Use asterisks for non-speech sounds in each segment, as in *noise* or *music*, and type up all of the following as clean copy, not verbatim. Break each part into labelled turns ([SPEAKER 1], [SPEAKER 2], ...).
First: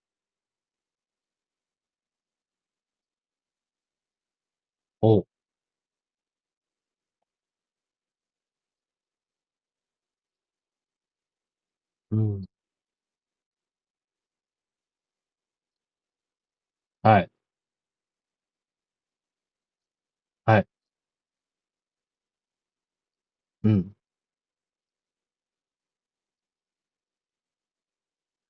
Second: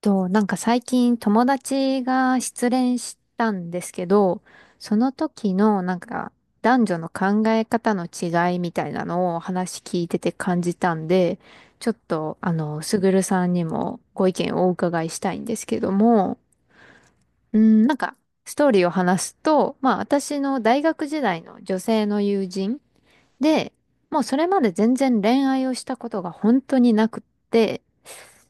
[SPEAKER 1] と、なんか最近友達が失恋したんですけど、その
[SPEAKER 2] おう、
[SPEAKER 1] 時のなんか男女の考え方の違いみたいなのを話聞いてて感じたんで、ちょっ
[SPEAKER 2] う
[SPEAKER 1] と
[SPEAKER 2] ん、
[SPEAKER 1] すぐるさんにもご意見をお伺いしたいんですけども、
[SPEAKER 2] はい、
[SPEAKER 1] うん、なんかストーリーを話すと、まあ私
[SPEAKER 2] は
[SPEAKER 1] の
[SPEAKER 2] い、
[SPEAKER 1] 大学時代の女性の友人
[SPEAKER 2] う
[SPEAKER 1] で、
[SPEAKER 2] ん、
[SPEAKER 1] もうそれまで全然恋愛をしたことが本当になくって、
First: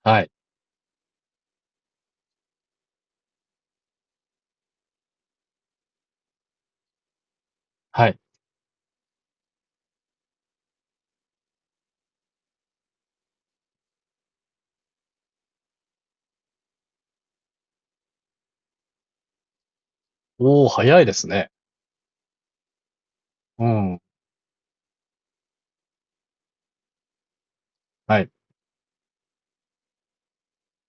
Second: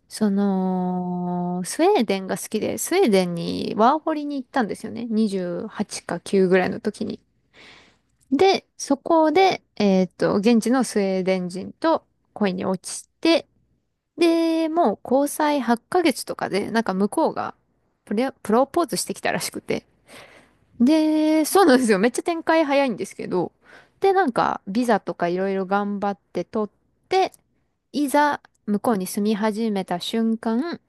[SPEAKER 2] は
[SPEAKER 1] そ
[SPEAKER 2] い、
[SPEAKER 1] の、スウェーデンが好きで、スウェーデンにワーホリに行ったんですよね。28か9ぐらいの時に。
[SPEAKER 2] はい。
[SPEAKER 1] で、そこで、現地のスウェーデン人と恋に落ちて、で、もう交際8ヶ月とかで、なんか向こうがプロポーズしてきたらしくて。
[SPEAKER 2] おお、早いです
[SPEAKER 1] で、
[SPEAKER 2] ね。
[SPEAKER 1] そうなんですよ。めっちゃ展開早いんですけど。
[SPEAKER 2] うん、
[SPEAKER 1] で、なんか、ビザとかいろいろ頑張って取って、い
[SPEAKER 2] はい。
[SPEAKER 1] ざ、向こうに住み始めた瞬間、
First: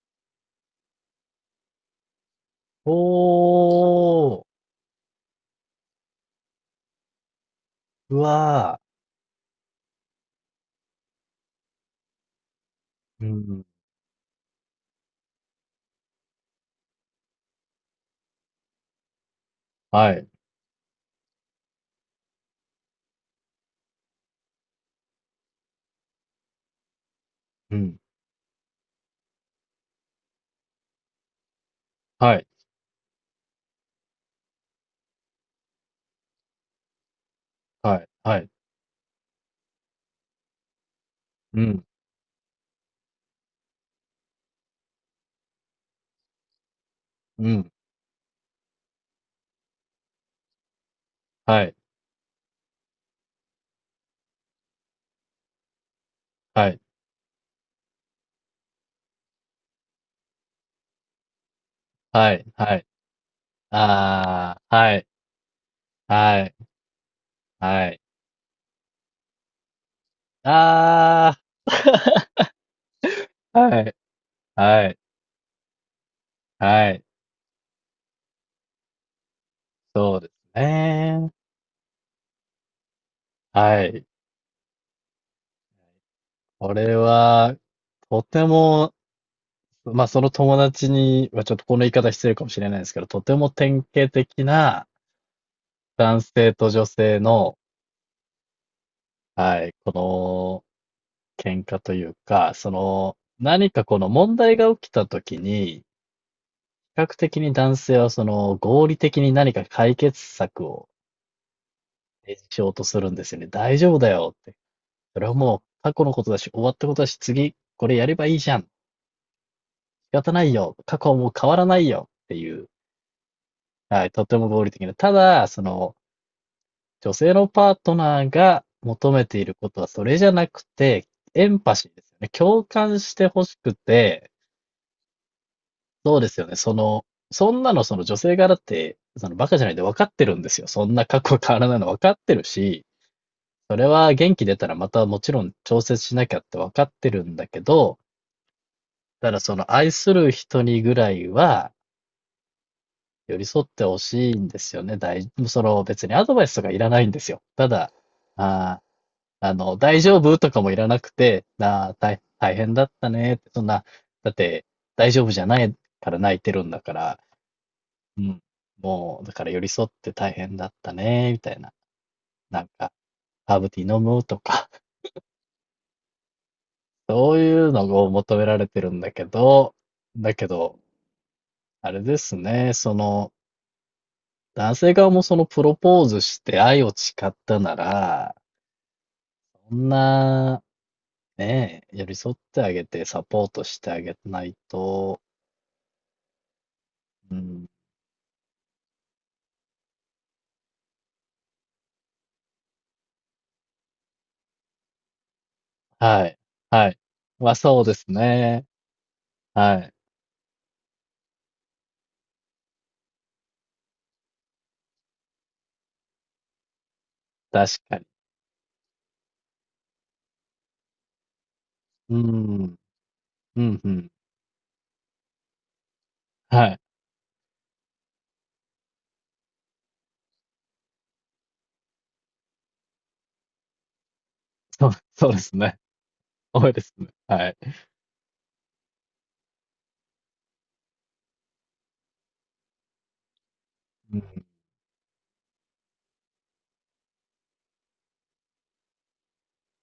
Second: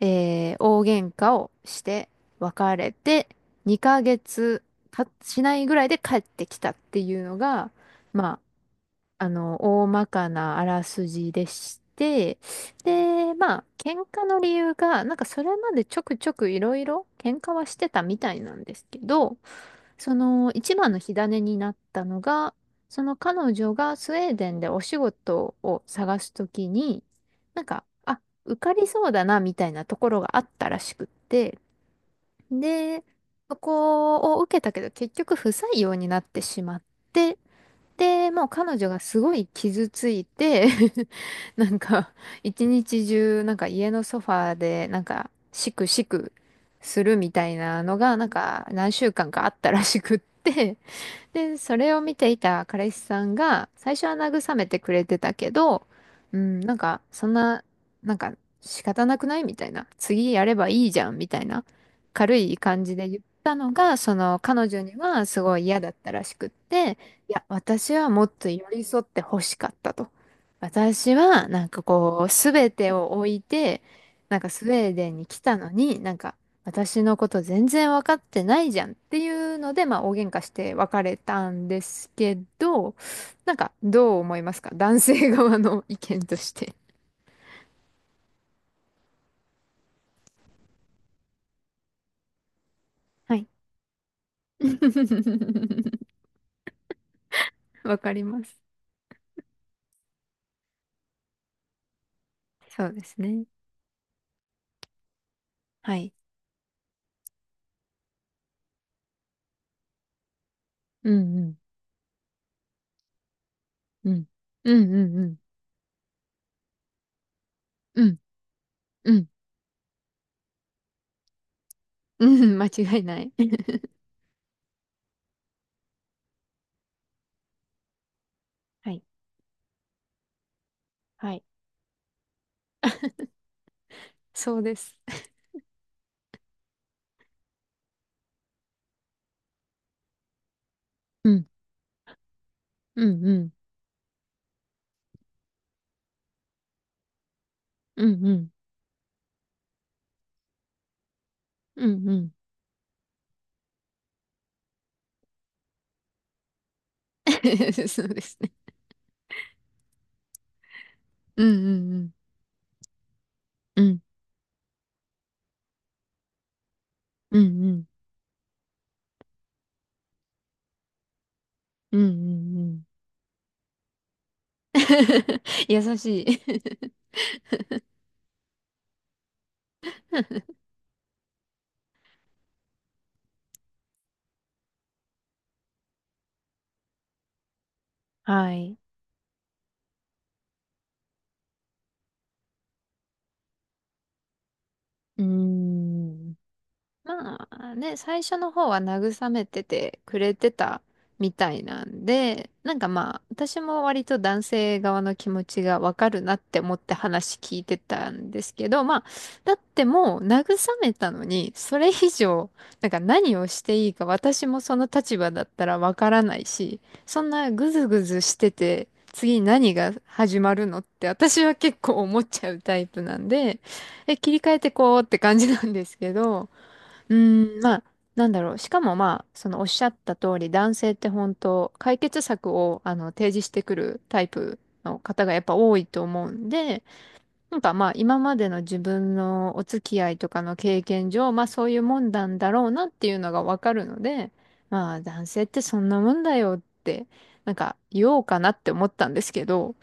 [SPEAKER 1] 大喧嘩をして別
[SPEAKER 2] お
[SPEAKER 1] れて2ヶ
[SPEAKER 2] ー、
[SPEAKER 1] 月たしないぐらいで帰ってきたっていうのが、
[SPEAKER 2] う
[SPEAKER 1] ま
[SPEAKER 2] わ
[SPEAKER 1] あ、大まかなあらすじでして、
[SPEAKER 2] ー、う
[SPEAKER 1] で、まあ、
[SPEAKER 2] ん、
[SPEAKER 1] 喧嘩の理由が、なんかそれまでちょくちょくいろいろ喧嘩はしてたみたいなんですけど、
[SPEAKER 2] は
[SPEAKER 1] そ
[SPEAKER 2] い、
[SPEAKER 1] の一番の火種になったのが、その彼女がスウェーデンでお仕事を探すときに、なん
[SPEAKER 2] う
[SPEAKER 1] か、
[SPEAKER 2] ん、
[SPEAKER 1] あ、受かりそうだなみたいなところがあったらしくって、
[SPEAKER 2] はい、
[SPEAKER 1] で、そこを受けたけど結局不採用になってしまって、
[SPEAKER 2] はい、
[SPEAKER 1] で、
[SPEAKER 2] は
[SPEAKER 1] もう
[SPEAKER 2] い、
[SPEAKER 1] 彼女がすごい傷ついて *laughs*
[SPEAKER 2] う
[SPEAKER 1] なん
[SPEAKER 2] ん、
[SPEAKER 1] か、一日中、なんか家のソファーで、なんか、しくしくするみた
[SPEAKER 2] う
[SPEAKER 1] い
[SPEAKER 2] ん、
[SPEAKER 1] なのが、なんか、何週間かあったらしくって、で、
[SPEAKER 2] はい、
[SPEAKER 1] それを見ていた彼氏さんが、最初は慰めてくれてたけど、うん、
[SPEAKER 2] は
[SPEAKER 1] なん
[SPEAKER 2] い、
[SPEAKER 1] か、そんな、なんか、仕方なくないみたいな。次やればいいじゃんみたいな。
[SPEAKER 2] は
[SPEAKER 1] 軽
[SPEAKER 2] い、
[SPEAKER 1] い
[SPEAKER 2] は
[SPEAKER 1] 感
[SPEAKER 2] い、
[SPEAKER 1] じで言ったのが、その、
[SPEAKER 2] あ
[SPEAKER 1] 彼
[SPEAKER 2] ー、
[SPEAKER 1] 女
[SPEAKER 2] は
[SPEAKER 1] に
[SPEAKER 2] い、
[SPEAKER 1] はすごい嫌だったらしく
[SPEAKER 2] は
[SPEAKER 1] っ
[SPEAKER 2] い、
[SPEAKER 1] て、いや、
[SPEAKER 2] は
[SPEAKER 1] 私
[SPEAKER 2] い、
[SPEAKER 1] はもっと寄り添って欲しかったと。私
[SPEAKER 2] あ
[SPEAKER 1] は、なんかこう、
[SPEAKER 2] ー、*laughs*
[SPEAKER 1] すべてを置い
[SPEAKER 2] は
[SPEAKER 1] て、
[SPEAKER 2] い、
[SPEAKER 1] なんかスウ
[SPEAKER 2] は
[SPEAKER 1] ェー
[SPEAKER 2] い、
[SPEAKER 1] デンに来たのに、なんか、
[SPEAKER 2] は
[SPEAKER 1] 私
[SPEAKER 2] い、
[SPEAKER 1] のこと全然分かってないじゃんっていうので、まあ大
[SPEAKER 2] そうで
[SPEAKER 1] 喧
[SPEAKER 2] す
[SPEAKER 1] 嘩して別れ
[SPEAKER 2] ね。
[SPEAKER 1] たんですけど、なんか
[SPEAKER 2] はい。
[SPEAKER 1] どう思いますか男性側の意見として。
[SPEAKER 2] これは、とてもまあ、その友達にはちょっとこの言い方失礼かもしれないですけど、とて
[SPEAKER 1] はい。
[SPEAKER 2] も典型的な
[SPEAKER 1] *laughs*
[SPEAKER 2] 男性と女性の、
[SPEAKER 1] わかります。
[SPEAKER 2] はい、この喧嘩というか、そ
[SPEAKER 1] そうで
[SPEAKER 2] の
[SPEAKER 1] すね。
[SPEAKER 2] 何かこの問題が起きた時に、
[SPEAKER 1] はい。
[SPEAKER 2] 比較的に男性はその合理的に何か解決策を
[SPEAKER 1] うんう
[SPEAKER 2] 提示しようとするんですよね。大丈夫
[SPEAKER 1] ん。う
[SPEAKER 2] だ
[SPEAKER 1] ん。
[SPEAKER 2] よって。
[SPEAKER 1] うんうん
[SPEAKER 2] そ
[SPEAKER 1] う
[SPEAKER 2] れは
[SPEAKER 1] ん。
[SPEAKER 2] もう過去のことだし、終わったことだし、次これ
[SPEAKER 1] う
[SPEAKER 2] やれ
[SPEAKER 1] ん
[SPEAKER 2] ばいいじゃん。仕
[SPEAKER 1] うん。
[SPEAKER 2] 方ないよ。過去はもう変わらないよ
[SPEAKER 1] う
[SPEAKER 2] って
[SPEAKER 1] ん *laughs*
[SPEAKER 2] い
[SPEAKER 1] 間
[SPEAKER 2] う、
[SPEAKER 1] 違いない。*laughs*
[SPEAKER 2] はい、とても合理的な。ただ、その、女性のパートナーが
[SPEAKER 1] はい。
[SPEAKER 2] 求めていることはそれじゃなくて、
[SPEAKER 1] はい。
[SPEAKER 2] エンパシーですよね。共感してほしくて、
[SPEAKER 1] そうです。
[SPEAKER 2] そうですよね。その、そんなのその女性側だって、そのバカじゃないで分かってるんですよ。そんな過
[SPEAKER 1] う
[SPEAKER 2] 去
[SPEAKER 1] ん。
[SPEAKER 2] 変わらないの分かってるし、
[SPEAKER 1] うんうん。
[SPEAKER 2] それは元気出たらまたもちろん調節しなきゃって分かってるんだけど、
[SPEAKER 1] うんうん。
[SPEAKER 2] ただその愛する人にぐらいは
[SPEAKER 1] うんうん。
[SPEAKER 2] 寄り添ってほしいんですよね。その別にアドバイスとかいらないんですよ。た
[SPEAKER 1] *laughs*
[SPEAKER 2] だ、
[SPEAKER 1] そうですね。
[SPEAKER 2] あー、あの、大丈夫とかもいらなく
[SPEAKER 1] う
[SPEAKER 2] て、
[SPEAKER 1] んう
[SPEAKER 2] なあ、
[SPEAKER 1] んう
[SPEAKER 2] 大、大変だったねって、そん
[SPEAKER 1] ん。
[SPEAKER 2] な、
[SPEAKER 1] う
[SPEAKER 2] だって、大丈夫じゃないから泣いてるんだから、
[SPEAKER 1] んうんうん。
[SPEAKER 2] うん、もう、だから寄り添って大変だったね、みたいな。
[SPEAKER 1] うんうん
[SPEAKER 2] なん
[SPEAKER 1] うん。
[SPEAKER 2] か、ハーブティー飲むとか、
[SPEAKER 1] *laughs* 優しい
[SPEAKER 2] *laughs* そういうのを求められてるんだけど、だけど、あれですね、その、男性側もそのプロポーズして愛を誓ったな
[SPEAKER 1] *laughs*
[SPEAKER 2] ら、
[SPEAKER 1] はい。
[SPEAKER 2] そんな、ねえ、寄り添ってあげてサポートしてあげないと。
[SPEAKER 1] うーん。
[SPEAKER 2] う
[SPEAKER 1] ま
[SPEAKER 2] ん、
[SPEAKER 1] あね、最初の方は慰めててくれてたみたいなんで、なんかまあ、私も割と男性側の気持ちがわかる
[SPEAKER 2] は
[SPEAKER 1] なっ
[SPEAKER 2] い。
[SPEAKER 1] て思っ
[SPEAKER 2] は
[SPEAKER 1] て
[SPEAKER 2] い。
[SPEAKER 1] 話
[SPEAKER 2] まあ、
[SPEAKER 1] 聞いて
[SPEAKER 2] そうです
[SPEAKER 1] たんです
[SPEAKER 2] ね。
[SPEAKER 1] けど、まあ、だっ
[SPEAKER 2] は
[SPEAKER 1] て
[SPEAKER 2] い。
[SPEAKER 1] もう慰めたのに、それ以上、なんか何をしていいか私もその立場だったらわからないし、そんなぐ
[SPEAKER 2] 確
[SPEAKER 1] ず
[SPEAKER 2] か
[SPEAKER 1] ぐ
[SPEAKER 2] に。
[SPEAKER 1] ずしてて、次何が始まるのって私は結構
[SPEAKER 2] う
[SPEAKER 1] 思
[SPEAKER 2] ー
[SPEAKER 1] っちゃう
[SPEAKER 2] ん。
[SPEAKER 1] タイプなんで、
[SPEAKER 2] うん、うん。
[SPEAKER 1] え、切り替えてこうって感じなんですけど、
[SPEAKER 2] はい。
[SPEAKER 1] うーん、まあ、なんだろう。しかもまあ、そのおっしゃった通り、男性って本当、解決策を提示してくるタイプ
[SPEAKER 2] そう
[SPEAKER 1] の方
[SPEAKER 2] そう
[SPEAKER 1] が
[SPEAKER 2] で
[SPEAKER 1] やっぱ
[SPEAKER 2] す
[SPEAKER 1] 多
[SPEAKER 2] ね。
[SPEAKER 1] いと思うん
[SPEAKER 2] 多いで
[SPEAKER 1] で、
[SPEAKER 2] すね。はい。
[SPEAKER 1] なんかまあ、今までの自分のお付き合いとかの経験上、まあそういうもんなんだろうなっていうのがわかるの
[SPEAKER 2] うん。
[SPEAKER 1] で、まあ、男性ってそんなもんだよって、なんか言おうかなって思ったんですけど、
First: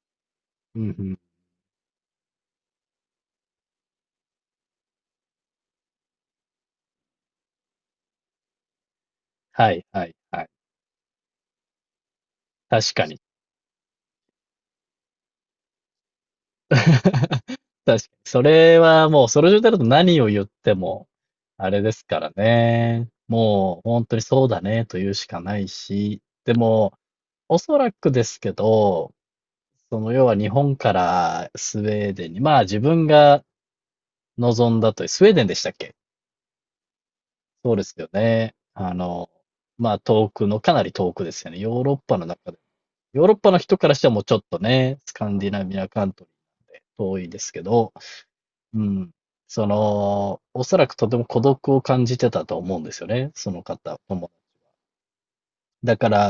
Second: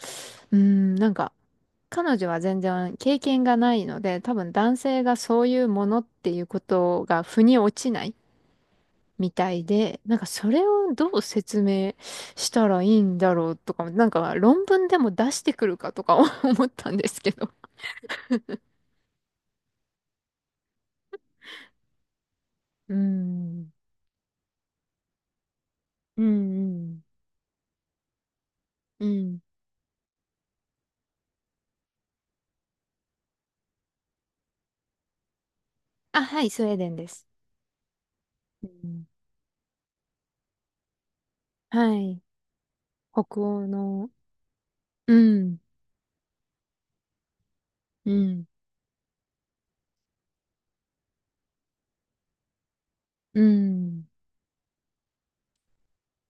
[SPEAKER 1] うー
[SPEAKER 2] うん
[SPEAKER 1] ん、
[SPEAKER 2] う
[SPEAKER 1] なん
[SPEAKER 2] ん。
[SPEAKER 1] か、彼女は全然経験がないので、多分男性がそういうものっていうことが腑に落ちないみたい
[SPEAKER 2] はい
[SPEAKER 1] で、
[SPEAKER 2] は
[SPEAKER 1] な
[SPEAKER 2] い
[SPEAKER 1] んか
[SPEAKER 2] は
[SPEAKER 1] そ
[SPEAKER 2] い。
[SPEAKER 1] れをどう説明したらい
[SPEAKER 2] 確
[SPEAKER 1] い
[SPEAKER 2] か
[SPEAKER 1] ん
[SPEAKER 2] に。
[SPEAKER 1] だろうとか、なんか論文でも出してくるかとか *laughs* 思ったんですけ
[SPEAKER 2] *laughs* 確
[SPEAKER 1] ど。
[SPEAKER 2] かに。それはもう、その状態だと何を言っても、あれですから
[SPEAKER 1] う
[SPEAKER 2] ね。
[SPEAKER 1] ん。
[SPEAKER 2] もう、本当にそうだねと言うしかない
[SPEAKER 1] う
[SPEAKER 2] し、
[SPEAKER 1] ん、
[SPEAKER 2] で
[SPEAKER 1] う
[SPEAKER 2] も、
[SPEAKER 1] ん。
[SPEAKER 2] おそらくですけ
[SPEAKER 1] う
[SPEAKER 2] ど、
[SPEAKER 1] ん。
[SPEAKER 2] その要は日本からスウェーデンに、まあ自分が望んだという、スウェーデンでしたっけ？
[SPEAKER 1] あ、はい、スウェーデンです。
[SPEAKER 2] そうですよね。
[SPEAKER 1] う
[SPEAKER 2] あ
[SPEAKER 1] ん、
[SPEAKER 2] の、まあ遠くの、かなり遠くですよね。ヨーロ
[SPEAKER 1] は
[SPEAKER 2] ッパ
[SPEAKER 1] い。
[SPEAKER 2] の中で。ヨーロッ
[SPEAKER 1] 北
[SPEAKER 2] パの
[SPEAKER 1] 欧
[SPEAKER 2] 人からして
[SPEAKER 1] の。
[SPEAKER 2] はもうちょっとね、ス
[SPEAKER 1] う
[SPEAKER 2] カンディ
[SPEAKER 1] ん。
[SPEAKER 2] ナビアカントリーなんで遠いですけど、
[SPEAKER 1] うん。
[SPEAKER 2] うん。その、おそらくとても孤独を感じてたと思うんですよね。
[SPEAKER 1] う
[SPEAKER 2] その方
[SPEAKER 1] ん。
[SPEAKER 2] も。だから、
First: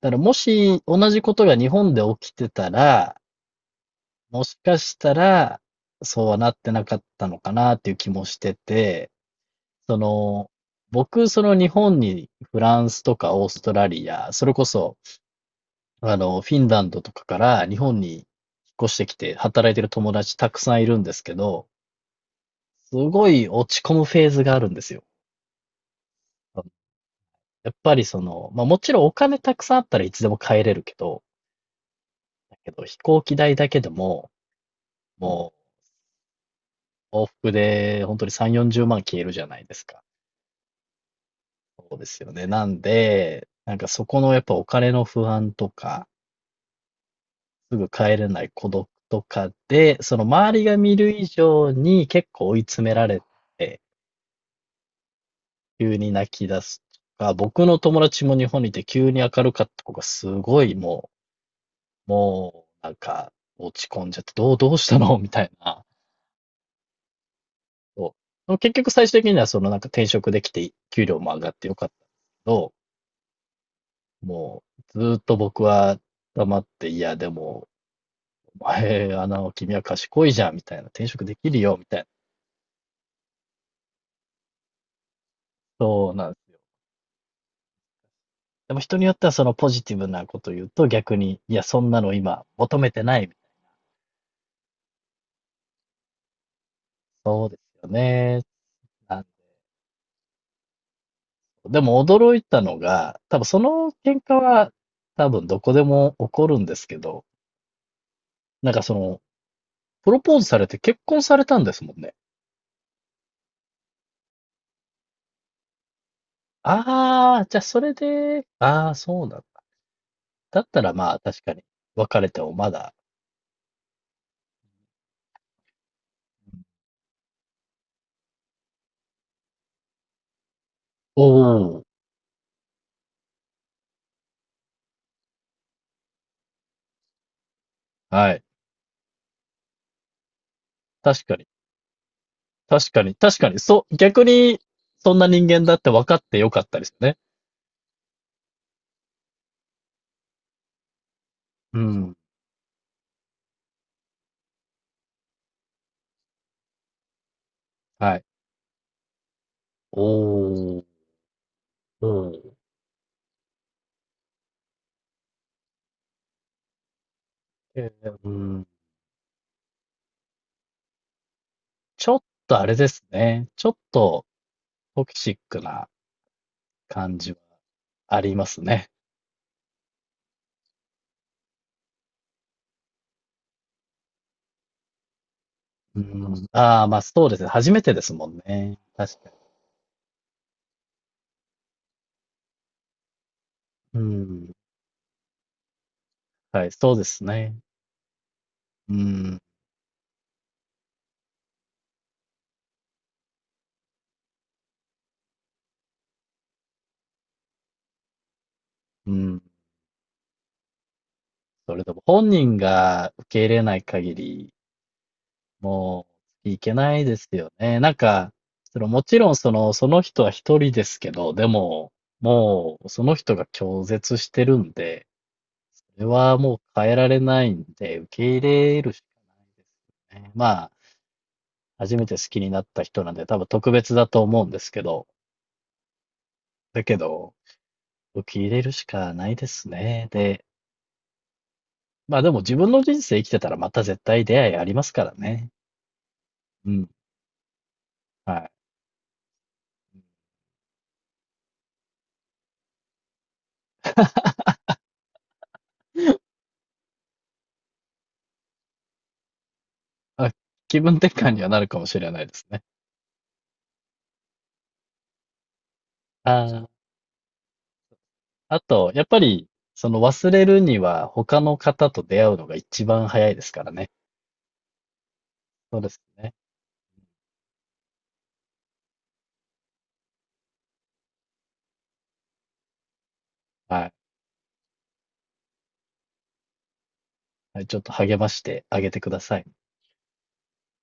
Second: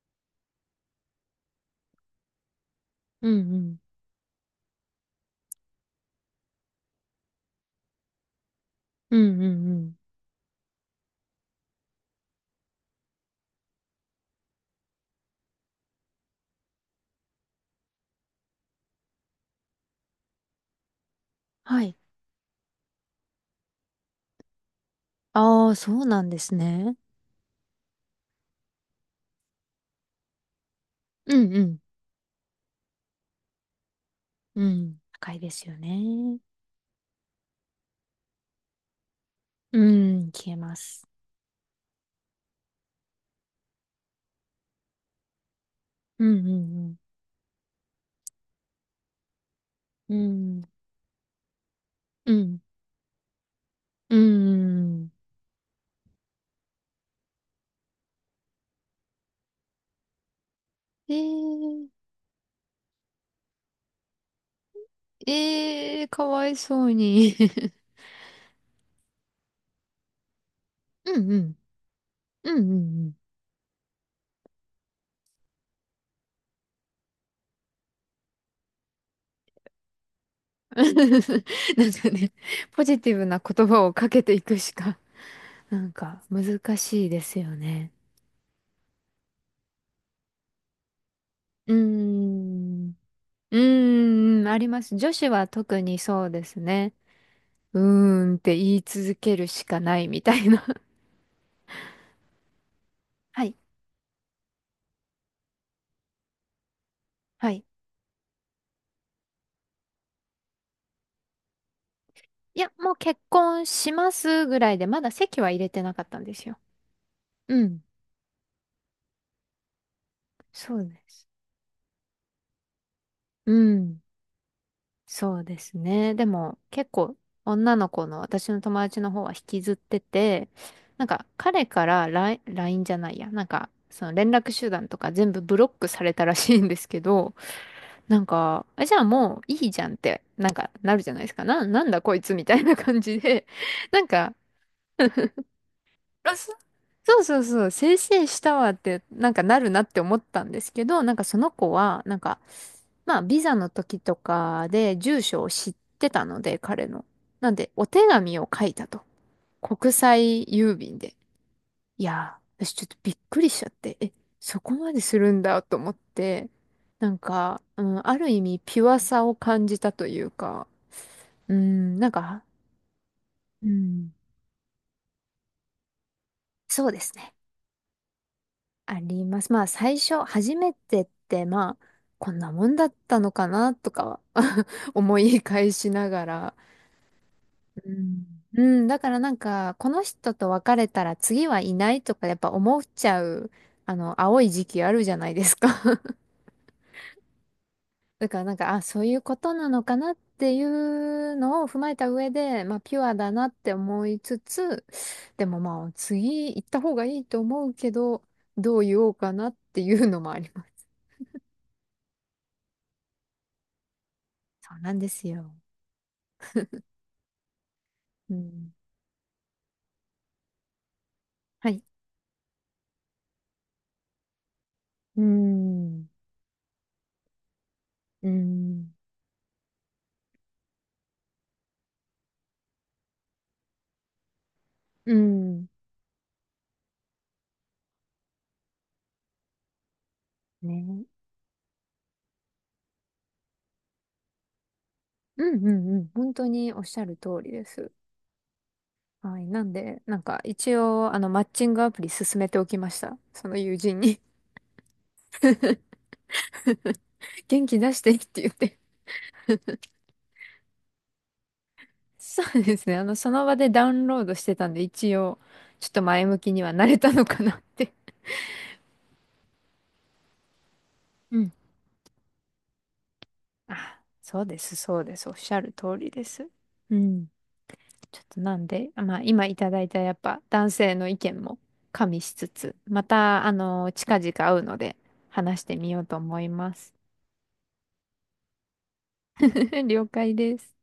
[SPEAKER 2] だからもし同じことが日本で起きてたら、
[SPEAKER 1] うん。
[SPEAKER 2] もしかしたら、そうはなってなかったのかなっていう気もしてて、
[SPEAKER 1] うん。うん。うん。うん
[SPEAKER 2] その、僕、その日本にフランスとかオーストラリア、それこそ、あの、フィンランドとかから日本に引っ越してきて働いてる友達たくさんいるんですけど、
[SPEAKER 1] はい。
[SPEAKER 2] すごい落ち込むフェーズがあるんですよ。
[SPEAKER 1] ああ、そうなんですね。
[SPEAKER 2] やっぱりその、まあもちろんお金たくさんあったらいつでも帰れるけど、
[SPEAKER 1] うんうん
[SPEAKER 2] だけど飛行機代だけでも、
[SPEAKER 1] うん。高いで
[SPEAKER 2] も
[SPEAKER 1] すよね。
[SPEAKER 2] う往復で本当に3、40万消えるじゃないで
[SPEAKER 1] う
[SPEAKER 2] すか。
[SPEAKER 1] ん、消えます。
[SPEAKER 2] そうですよね。なんで、なんかそこのやっぱお金の不安とか、
[SPEAKER 1] うんうん
[SPEAKER 2] すぐ帰れない孤独とかで、
[SPEAKER 1] う
[SPEAKER 2] その周
[SPEAKER 1] ん。
[SPEAKER 2] りが見る以上に結
[SPEAKER 1] うん。う
[SPEAKER 2] 構追
[SPEAKER 1] ん。
[SPEAKER 2] い詰められて、
[SPEAKER 1] うん。
[SPEAKER 2] 急に泣き出すとか、僕の友達も日本にいて急に明るかった子がすごいも
[SPEAKER 1] えー、
[SPEAKER 2] う、もうなんか落ち込んじゃって、どうしたのみたいな。
[SPEAKER 1] えー、かわいそうに。
[SPEAKER 2] そう結局最終的にはそのなんか転職できて
[SPEAKER 1] *laughs*
[SPEAKER 2] 給
[SPEAKER 1] う
[SPEAKER 2] 料
[SPEAKER 1] ん
[SPEAKER 2] も
[SPEAKER 1] う
[SPEAKER 2] 上がっ
[SPEAKER 1] ん。
[SPEAKER 2] てよかったんですけ
[SPEAKER 1] うんうん
[SPEAKER 2] ど、
[SPEAKER 1] うん。
[SPEAKER 2] もうずーっと僕は黙って、いやでも、お前、あの、君は賢いじゃん、みた
[SPEAKER 1] *laughs*
[SPEAKER 2] い
[SPEAKER 1] な
[SPEAKER 2] な、転
[SPEAKER 1] ん
[SPEAKER 2] 職できるよ、みたいな。
[SPEAKER 1] かね、ポジティブな言葉をかけていくしか、*laughs* なん
[SPEAKER 2] そう
[SPEAKER 1] か
[SPEAKER 2] なんですよ。
[SPEAKER 1] 難しいですよね。
[SPEAKER 2] でも人によってはそのポジティブなこと言うと逆に、いや、
[SPEAKER 1] うー
[SPEAKER 2] そんなの今求
[SPEAKER 1] ん。
[SPEAKER 2] めてないみたいな。
[SPEAKER 1] うーん、あります。女子は特にそうですね。
[SPEAKER 2] そうで
[SPEAKER 1] う
[SPEAKER 2] すよ
[SPEAKER 1] ーんっ
[SPEAKER 2] ね。
[SPEAKER 1] て言い続
[SPEAKER 2] あ
[SPEAKER 1] けるしかないみたいな。*laughs*
[SPEAKER 2] の、でも驚いたのが、多
[SPEAKER 1] は
[SPEAKER 2] 分
[SPEAKER 1] い。
[SPEAKER 2] その喧嘩は多分どこでも起こるんですけど、
[SPEAKER 1] はい
[SPEAKER 2] なんかその、プロポーズされて結婚されたんですもんね。
[SPEAKER 1] いや、もう結婚しますぐらいで、まだ籍は入れてなかったんですよ。
[SPEAKER 2] ああ、じゃあ
[SPEAKER 1] う
[SPEAKER 2] そ
[SPEAKER 1] ん。
[SPEAKER 2] れで、ああ、そうなんだ。だっ
[SPEAKER 1] そ
[SPEAKER 2] た
[SPEAKER 1] う
[SPEAKER 2] ら
[SPEAKER 1] で
[SPEAKER 2] まあ
[SPEAKER 1] す。
[SPEAKER 2] 確かに別れてもまだ、
[SPEAKER 1] うん。そうですね。でも、結構、女の子の私の友達の方は引きずってて、なん
[SPEAKER 2] お
[SPEAKER 1] か、彼
[SPEAKER 2] お、
[SPEAKER 1] からラインラインじゃないや。なんか、その連絡手段とか全部ブロックされたらしいんですけど、なん
[SPEAKER 2] はい。
[SPEAKER 1] か、あじゃあもういいじゃんって、なんか、なるじゃない
[SPEAKER 2] 確
[SPEAKER 1] です
[SPEAKER 2] か
[SPEAKER 1] か。
[SPEAKER 2] に、
[SPEAKER 1] なんだこいつみたいな
[SPEAKER 2] 確
[SPEAKER 1] 感
[SPEAKER 2] かに、
[SPEAKER 1] じ
[SPEAKER 2] 確
[SPEAKER 1] で、
[SPEAKER 2] かに、そう、
[SPEAKER 1] なん
[SPEAKER 2] 逆
[SPEAKER 1] か、
[SPEAKER 2] にそんな人間だって分かっ
[SPEAKER 1] あ、
[SPEAKER 2] てよかったですね。
[SPEAKER 1] そうそうそう、せいせいしたわって、なんかなるなって思ったんですけど、なんかその子
[SPEAKER 2] う
[SPEAKER 1] は、
[SPEAKER 2] ん。
[SPEAKER 1] なんか、まあ、ビザの時とかで住所を知ってたので、彼の。なんで、お手
[SPEAKER 2] はい。
[SPEAKER 1] 紙を書いたと。国
[SPEAKER 2] お
[SPEAKER 1] 際郵
[SPEAKER 2] お、
[SPEAKER 1] 便で。い
[SPEAKER 2] う
[SPEAKER 1] や
[SPEAKER 2] ん。
[SPEAKER 1] ー、私ちょっとびっくりしちゃって、え、そこまでするんだと思って、なんか、う
[SPEAKER 2] え
[SPEAKER 1] ん、あ
[SPEAKER 2] ー、
[SPEAKER 1] る
[SPEAKER 2] う
[SPEAKER 1] 意味、
[SPEAKER 2] ん。
[SPEAKER 1] ピュアさを感じたというか、うん、な
[SPEAKER 2] ち
[SPEAKER 1] ん
[SPEAKER 2] ょっ
[SPEAKER 1] か、
[SPEAKER 2] とあれですね。
[SPEAKER 1] う
[SPEAKER 2] ちょっ
[SPEAKER 1] ん、
[SPEAKER 2] とトキシックな
[SPEAKER 1] そうです
[SPEAKER 2] 感じ
[SPEAKER 1] ね。
[SPEAKER 2] はありますね。
[SPEAKER 1] あります。まあ最初、初めてって、まあ、こんなもんだったのかなとかは *laughs* 思い返し
[SPEAKER 2] う
[SPEAKER 1] なが
[SPEAKER 2] ん。
[SPEAKER 1] ら。
[SPEAKER 2] ああ、ま、そうですね。初め
[SPEAKER 1] う
[SPEAKER 2] てです
[SPEAKER 1] ん。
[SPEAKER 2] もん
[SPEAKER 1] う
[SPEAKER 2] ね。
[SPEAKER 1] ん、だから
[SPEAKER 2] 確か
[SPEAKER 1] なんか、この人と別れたら次はいないとかやっぱ思っちゃう、あ
[SPEAKER 2] に。う
[SPEAKER 1] の、青い
[SPEAKER 2] ん。
[SPEAKER 1] 時期あるじゃないですか *laughs*
[SPEAKER 2] はい、そうですね。
[SPEAKER 1] だからなんか、あ、
[SPEAKER 2] う
[SPEAKER 1] そういうこ
[SPEAKER 2] ん、
[SPEAKER 1] となのかなっていうのを踏まえた上で、まあ、ピュアだなって思いつつ、でもまあ、次行った方がいいと思うけど、どう言お
[SPEAKER 2] う
[SPEAKER 1] うか
[SPEAKER 2] ん。
[SPEAKER 1] なっていうのもあります。
[SPEAKER 2] それでも本人が受け入れない限り、
[SPEAKER 1] そうなんですよ。
[SPEAKER 2] もういけないですよね。なんか、
[SPEAKER 1] うん。
[SPEAKER 2] その、もちろんその、その人は一人ですけど、で
[SPEAKER 1] はい。
[SPEAKER 2] も、もうその人が拒絶してるんで、
[SPEAKER 1] うー
[SPEAKER 2] それ
[SPEAKER 1] ん。
[SPEAKER 2] はもう変えられないんで、受
[SPEAKER 1] う
[SPEAKER 2] け
[SPEAKER 1] ー
[SPEAKER 2] 入れる
[SPEAKER 1] ん。
[SPEAKER 2] しかないですね。まあ、初めて好きになった人なんで、多分特別だと思うんですけど、
[SPEAKER 1] うーん。
[SPEAKER 2] だけど、受け入れるしかないですね。で、
[SPEAKER 1] ね。
[SPEAKER 2] まあでも自分の人生生きてたらまた絶対出会いありますから
[SPEAKER 1] う
[SPEAKER 2] ね。
[SPEAKER 1] んうんうん。本当に
[SPEAKER 2] う
[SPEAKER 1] おっ
[SPEAKER 2] ん。
[SPEAKER 1] しゃる通りです。
[SPEAKER 2] はい。
[SPEAKER 1] はい。なんで、なんか一応、マッチングアプリ進めておきました。その友人に *laughs* 元気出してって言って。
[SPEAKER 2] まあ、気分転換にはなるかもしれないで
[SPEAKER 1] そ
[SPEAKER 2] すね。
[SPEAKER 1] うですね。その場でダウンロードしてたんで、一応、ちょっと前向きに
[SPEAKER 2] あ
[SPEAKER 1] はなれたのかなって。
[SPEAKER 2] あ、あと、やっぱり、その忘れるには
[SPEAKER 1] う
[SPEAKER 2] 他
[SPEAKER 1] ん。
[SPEAKER 2] の方と出会うのが一番早いですからね。
[SPEAKER 1] あ、そうです、そうです。おっしゃる
[SPEAKER 2] そうで
[SPEAKER 1] 通
[SPEAKER 2] す
[SPEAKER 1] りで
[SPEAKER 2] ね。
[SPEAKER 1] す。うん。ちょっとなんで、まあ今いただいたやっぱ男性の意見も加味しつつ、また
[SPEAKER 2] はい。
[SPEAKER 1] 近々会うので話してみようと思います。
[SPEAKER 2] はい、ちょっと励ましてあげてください。
[SPEAKER 1] *laughs* 了解です。